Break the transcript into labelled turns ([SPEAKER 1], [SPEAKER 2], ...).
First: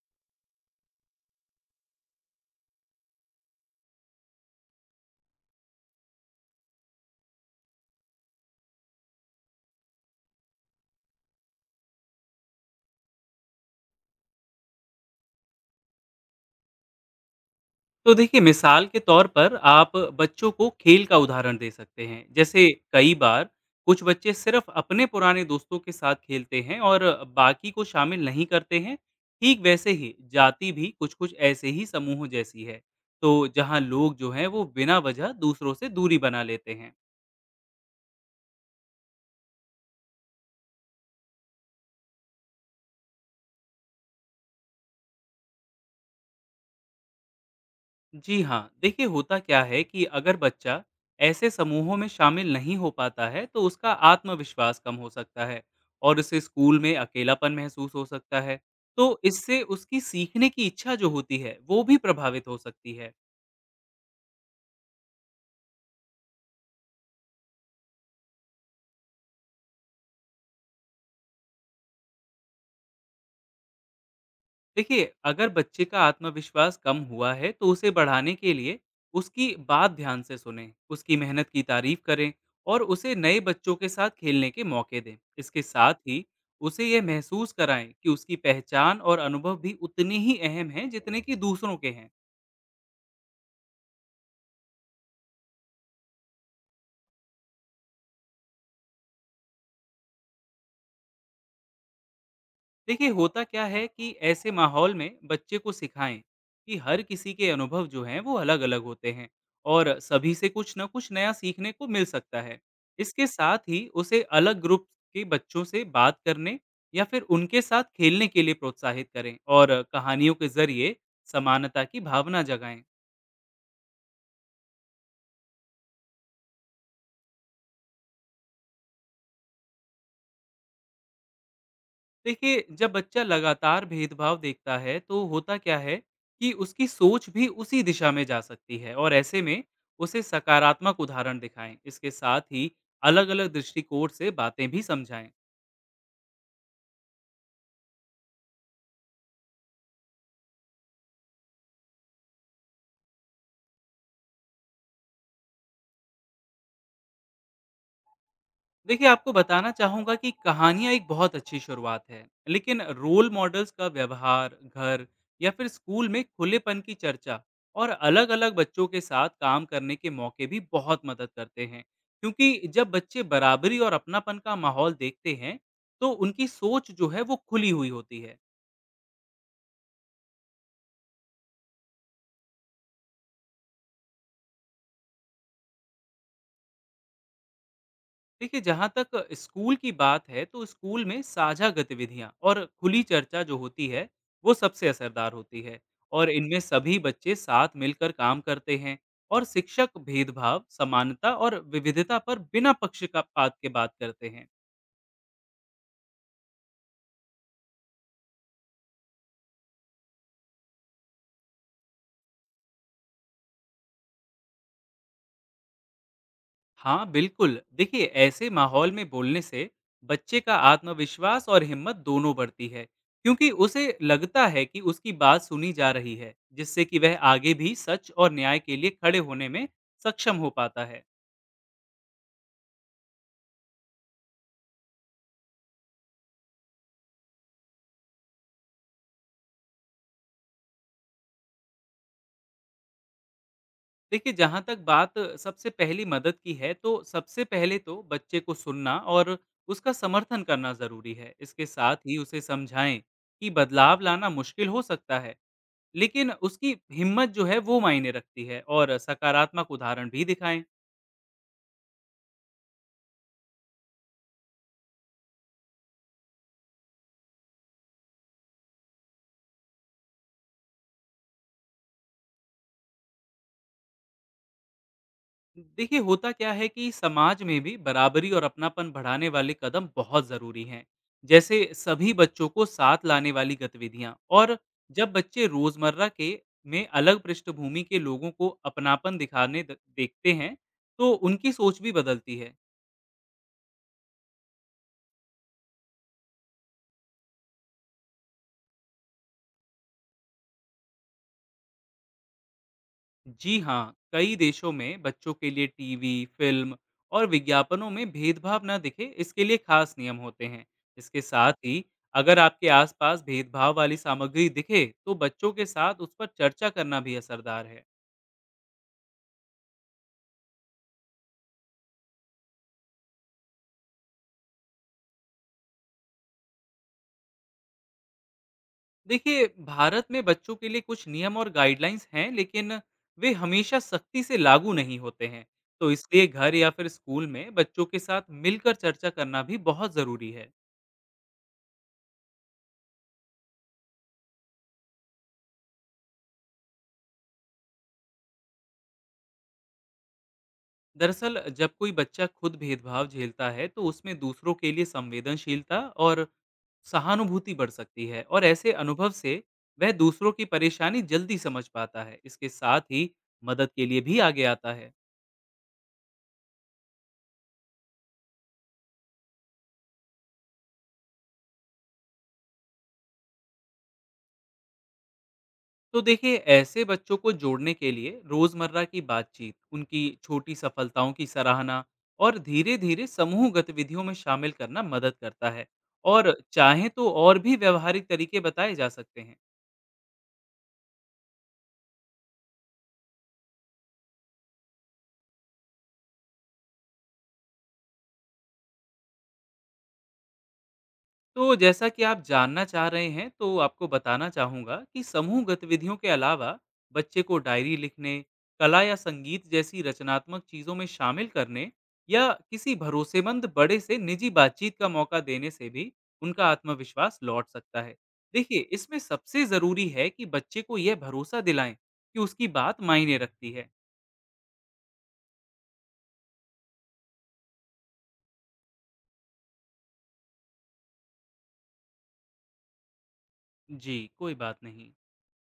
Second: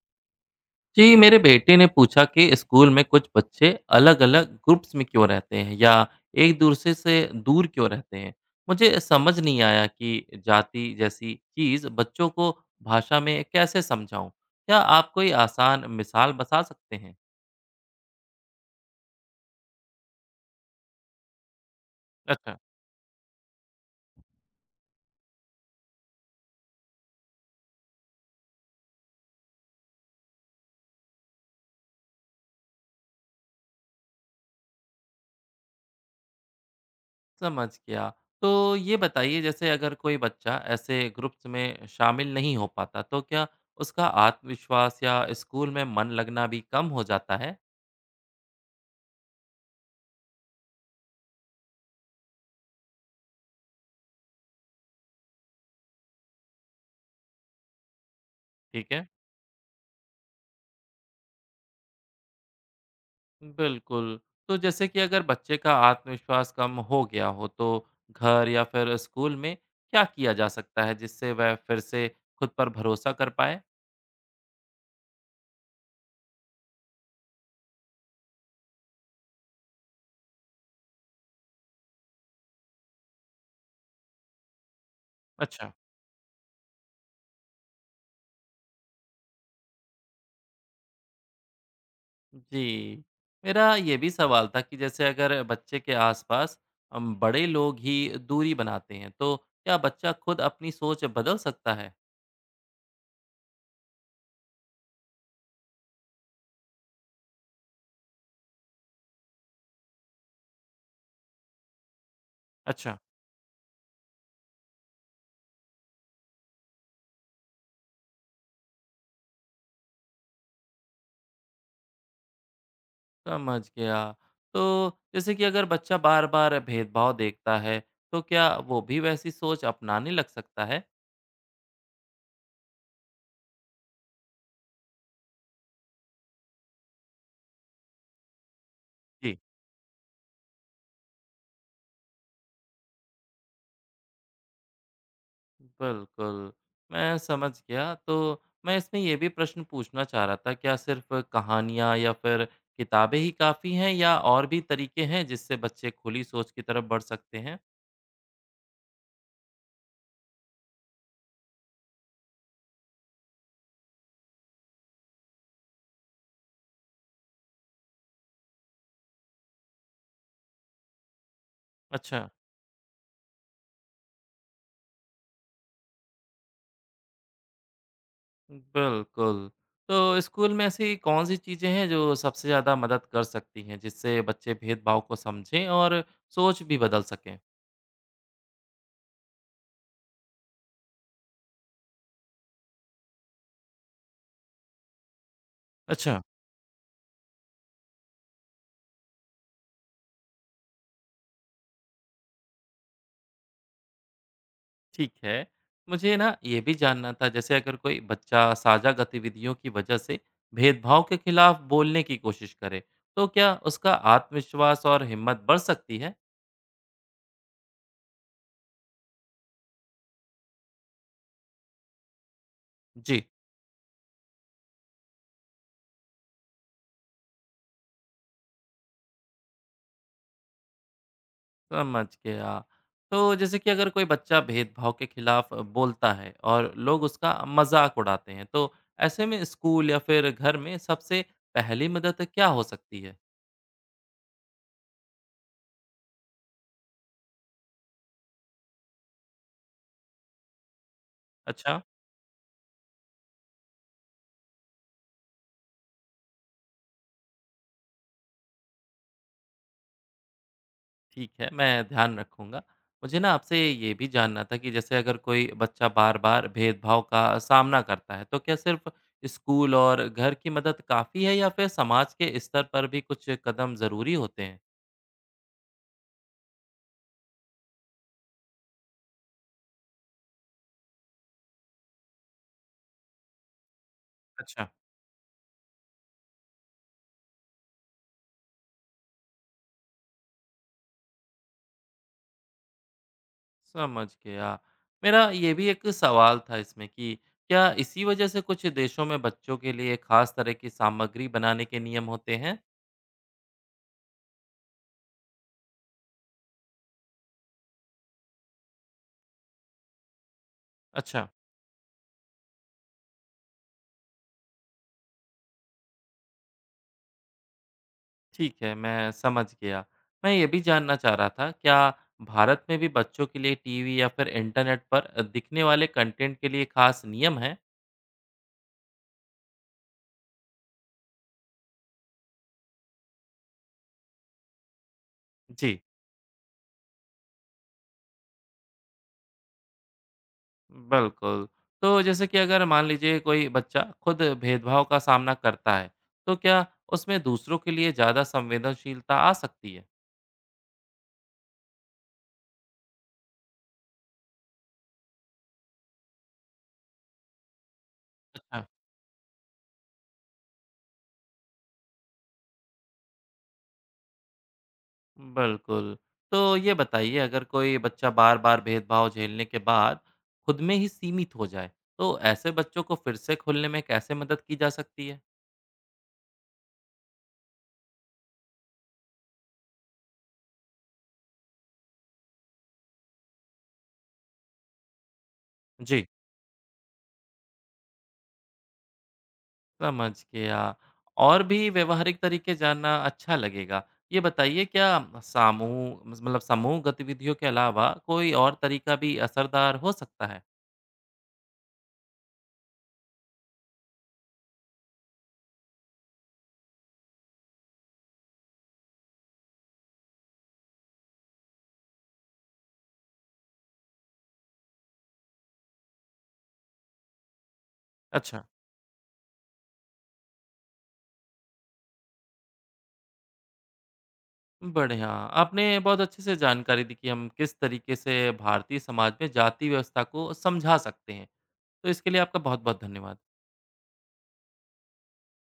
[SPEAKER 1] जी मेरे बेटे ने पूछा कि स्कूल में कुछ बच्चे अलग-अलग ग्रुप्स में क्यों रहते हैं या एक दूसरे से दूर क्यों रहते हैं। मुझे समझ नहीं आया कि जाति जैसी चीज बच्चों को भाषा में कैसे समझाऊं। क्या आप कोई आसान मिसाल बता सकते हैं?
[SPEAKER 2] तो देखिए, मिसाल के तौर पर आप बच्चों को खेल का उदाहरण दे सकते हैं।
[SPEAKER 1] अच्छा,
[SPEAKER 2] जैसे कई बार कुछ बच्चे सिर्फ अपने पुराने दोस्तों के साथ खेलते हैं और बाकी को शामिल नहीं करते हैं। ठीक वैसे ही जाति भी कुछ कुछ ऐसे ही समूह जैसी है। तो जहां लोग जो हैं वो बिना वजह दूसरों से दूरी बना लेते हैं।
[SPEAKER 1] समझ गया। तो ये बताइए, जैसे अगर कोई बच्चा ऐसे ग्रुप्स में शामिल नहीं हो पाता, तो क्या उसका आत्मविश्वास या स्कूल में मन लगना भी कम हो जाता है?
[SPEAKER 2] जी हाँ, देखिए, होता क्या है कि अगर बच्चा ऐसे समूहों में शामिल नहीं हो पाता है तो उसका आत्मविश्वास कम हो सकता है और उसे स्कूल में अकेलापन महसूस हो सकता है।
[SPEAKER 1] ठीक है।
[SPEAKER 2] तो इससे उसकी सीखने की इच्छा जो होती है वो भी प्रभावित हो सकती है।
[SPEAKER 1] बिल्कुल। तो जैसे कि अगर बच्चे का आत्मविश्वास कम हो गया हो, तो घर या फिर स्कूल में क्या किया जा सकता है जिससे वह फिर से खुद पर भरोसा कर पाए?
[SPEAKER 2] देखिए, अगर बच्चे का आत्मविश्वास कम हुआ है तो उसे बढ़ाने के लिए उसकी बात ध्यान से सुनें, उसकी मेहनत की तारीफ करें और उसे नए बच्चों के साथ खेलने के मौके दें। इसके
[SPEAKER 1] अच्छा।
[SPEAKER 2] साथ ही उसे यह महसूस कराएं कि उसकी पहचान और अनुभव भी उतने ही अहम हैं जितने कि दूसरों के हैं।
[SPEAKER 1] जी। मेरा ये भी सवाल था कि जैसे अगर बच्चे के आसपास बड़े लोग ही दूरी बनाते हैं, तो क्या बच्चा खुद अपनी सोच बदल सकता है?
[SPEAKER 2] देखिए, होता क्या है कि ऐसे माहौल में बच्चे को सिखाएं कि हर किसी के अनुभव जो हैं वो अलग अलग होते हैं और सभी से कुछ ना कुछ नया सीखने को मिल सकता है।
[SPEAKER 1] अच्छा,
[SPEAKER 2] इसके साथ ही उसे अलग ग्रुप के बच्चों से बात करने या फिर उनके साथ खेलने के लिए प्रोत्साहित करें और कहानियों के जरिए समानता की भावना जगाएं।
[SPEAKER 1] समझ गया। तो जैसे कि अगर बच्चा बार-बार भेदभाव देखता है, तो क्या वो भी वैसी सोच अपनाने लग सकता है?
[SPEAKER 2] देखिए, जब बच्चा लगातार भेदभाव देखता है तो होता क्या है कि उसकी सोच भी उसी दिशा में जा सकती है। और
[SPEAKER 1] जी।
[SPEAKER 2] ऐसे में उसे सकारात्मक उदाहरण दिखाएं। इसके साथ ही अलग अलग दृष्टिकोण से बातें भी समझाएं।
[SPEAKER 1] बिल्कुल, मैं समझ गया। तो मैं इसमें ये भी प्रश्न पूछना चाह रहा था, क्या सिर्फ़ कहानियाँ या फिर किताबें ही काफ़ी हैं, या और भी तरीके हैं जिससे बच्चे खुली सोच की तरफ बढ़ सकते हैं?
[SPEAKER 2] देखिए, आपको बताना चाहूँगा कि कहानियाँ एक बहुत अच्छी शुरुआत है, लेकिन रोल मॉडल्स का व्यवहार, घर या फिर स्कूल में खुलेपन की चर्चा और अलग-अलग बच्चों के साथ काम करने के मौके भी बहुत मदद करते हैं।
[SPEAKER 1] अच्छा,
[SPEAKER 2] क्योंकि जब बच्चे बराबरी और अपनापन का माहौल देखते हैं, तो उनकी सोच जो है वो खुली हुई होती है।
[SPEAKER 1] बिल्कुल। तो स्कूल में ऐसी कौन-सी चीज़ें हैं जो सबसे ज़्यादा मदद कर सकती हैं, जिससे बच्चे भेदभाव को समझें और सोच भी बदल सकें?
[SPEAKER 2] देखिए, जहाँ तक स्कूल की बात है तो स्कूल में साझा गतिविधियाँ और खुली चर्चा जो होती है वो सबसे असरदार होती है।
[SPEAKER 1] अच्छा।
[SPEAKER 2] और इनमें सभी बच्चे साथ मिलकर काम करते हैं और शिक्षक भेदभाव, समानता और विविधता पर बिना पक्षपात के बात करते हैं।
[SPEAKER 1] ठीक है। मुझे ना ये भी जानना था, जैसे अगर कोई बच्चा साझा गतिविधियों की वजह से भेदभाव के खिलाफ बोलने की कोशिश करे, तो क्या उसका आत्मविश्वास और हिम्मत बढ़ सकती है?
[SPEAKER 2] हाँ बिल्कुल, देखिए, ऐसे माहौल में बोलने से बच्चे का आत्मविश्वास और हिम्मत दोनों बढ़ती है।
[SPEAKER 1] जी,
[SPEAKER 2] क्योंकि उसे लगता है कि उसकी बात सुनी जा रही है, जिससे कि वह आगे भी सच और न्याय के लिए खड़े होने में सक्षम हो पाता है।
[SPEAKER 1] समझ गया। तो जैसे कि अगर कोई बच्चा भेदभाव के खिलाफ बोलता है और लोग उसका मज़ाक उड़ाते हैं, तो ऐसे में स्कूल या फिर घर में सबसे पहली मदद क्या हो सकती है?
[SPEAKER 2] देखिए, जहाँ तक बात सबसे पहली मदद की है तो सबसे पहले तो बच्चे को सुनना और उसका समर्थन करना ज़रूरी है। इसके
[SPEAKER 1] अच्छा।
[SPEAKER 2] साथ ही उसे समझाएं कि बदलाव लाना मुश्किल हो सकता है, लेकिन उसकी हिम्मत जो है वो मायने रखती है, और सकारात्मक उदाहरण भी दिखाएं।
[SPEAKER 1] ठीक है, मैं ध्यान रखूँगा। मुझे ना आपसे ये भी जानना था कि जैसे अगर कोई बच्चा बार-बार भेदभाव का सामना करता है, तो क्या सिर्फ़ स्कूल और घर की मदद काफ़ी है, या फिर समाज के स्तर पर भी कुछ कदम ज़रूरी होते हैं?
[SPEAKER 2] देखिए, होता क्या है कि समाज में भी बराबरी और अपनापन बढ़ाने वाले कदम बहुत ज़रूरी हैं। जैसे सभी बच्चों को साथ लाने वाली गतिविधियां, और
[SPEAKER 1] अच्छा,
[SPEAKER 2] जब बच्चे रोज़मर्रा के में अलग पृष्ठभूमि के लोगों को अपनापन दिखाने देखते हैं तो उनकी सोच भी बदलती है।
[SPEAKER 1] समझ गया। मेरा ये भी एक सवाल था इसमें कि क्या इसी वजह से कुछ देशों में बच्चों के लिए खास तरह की सामग्री बनाने के नियम होते हैं?
[SPEAKER 2] जी हाँ, कई देशों में बच्चों के लिए टीवी, फिल्म और विज्ञापनों में भेदभाव न दिखे, इसके लिए खास नियम होते हैं। इसके
[SPEAKER 1] अच्छा।
[SPEAKER 2] साथ ही अगर आपके आसपास भेदभाव वाली सामग्री दिखे तो बच्चों के साथ उस पर चर्चा करना भी असरदार है।
[SPEAKER 1] ठीक है, मैं समझ गया। मैं ये भी जानना चाह रहा था, क्या भारत में भी बच्चों के लिए टीवी या फिर इंटरनेट पर दिखने वाले कंटेंट के लिए खास नियम हैं?
[SPEAKER 2] देखिए, भारत में बच्चों के लिए कुछ नियम और गाइडलाइंस हैं, लेकिन वे हमेशा सख्ती से लागू नहीं होते हैं।
[SPEAKER 1] जी।
[SPEAKER 2] तो इसलिए घर या फिर स्कूल में बच्चों के साथ मिलकर चर्चा करना भी बहुत ज़रूरी है।
[SPEAKER 1] बिल्कुल। तो जैसे कि अगर मान लीजिए कोई बच्चा खुद भेदभाव का सामना करता है, तो क्या उसमें दूसरों के लिए ज़्यादा संवेदनशीलता आ सकती
[SPEAKER 2] दरअसल, जब कोई बच्चा खुद भेदभाव झेलता है तो उसमें दूसरों के लिए संवेदनशीलता और सहानुभूति बढ़ सकती है। और
[SPEAKER 1] है?
[SPEAKER 2] ऐसे अनुभव से वह दूसरों की परेशानी जल्दी समझ पाता है। इसके साथ ही मदद के लिए भी आगे आता है।
[SPEAKER 1] बिल्कुल। तो ये बताइए, अगर कोई बच्चा बार-बार भेदभाव झेलने के बाद खुद में ही सीमित हो जाए, तो ऐसे बच्चों को फिर से खुलने में कैसे मदद की जा सकती है?
[SPEAKER 2] तो देखिए, ऐसे बच्चों को जोड़ने के लिए रोजमर्रा की बातचीत, उनकी छोटी सफलताओं की सराहना और धीरे धीरे समूह गतिविधियों में शामिल करना मदद करता है।
[SPEAKER 1] जी।
[SPEAKER 2] और चाहे तो और भी व्यवहारिक तरीके बताए जा सकते हैं।
[SPEAKER 1] समझ गया। और भी व्यवहारिक तरीके जानना अच्छा लगेगा। ये बताइए, क्या समूह मतलब समूह गतिविधियों के अलावा कोई और तरीका भी असरदार हो सकता है?
[SPEAKER 2] तो जैसा कि आप जानना चाह रहे हैं, तो आपको बताना चाहूँगा कि समूह गतिविधियों के अलावा बच्चे को डायरी लिखने, कला या संगीत जैसी रचनात्मक चीज़ों में शामिल करने या किसी भरोसेमंद बड़े से निजी बातचीत का मौका देने से भी उनका आत्मविश्वास लौट सकता है।
[SPEAKER 1] अच्छा।
[SPEAKER 2] देखिए, इसमें सबसे ज़रूरी है कि बच्चे को यह भरोसा दिलाएं कि उसकी बात मायने रखती है।
[SPEAKER 1] बढ़िया। आपने बहुत अच्छे से जानकारी दी कि हम किस तरीके से भारतीय समाज में जाति व्यवस्था को समझा सकते हैं। तो इसके लिए आपका बहुत-बहुत धन्यवाद।
[SPEAKER 2] जी, कोई बात नहीं।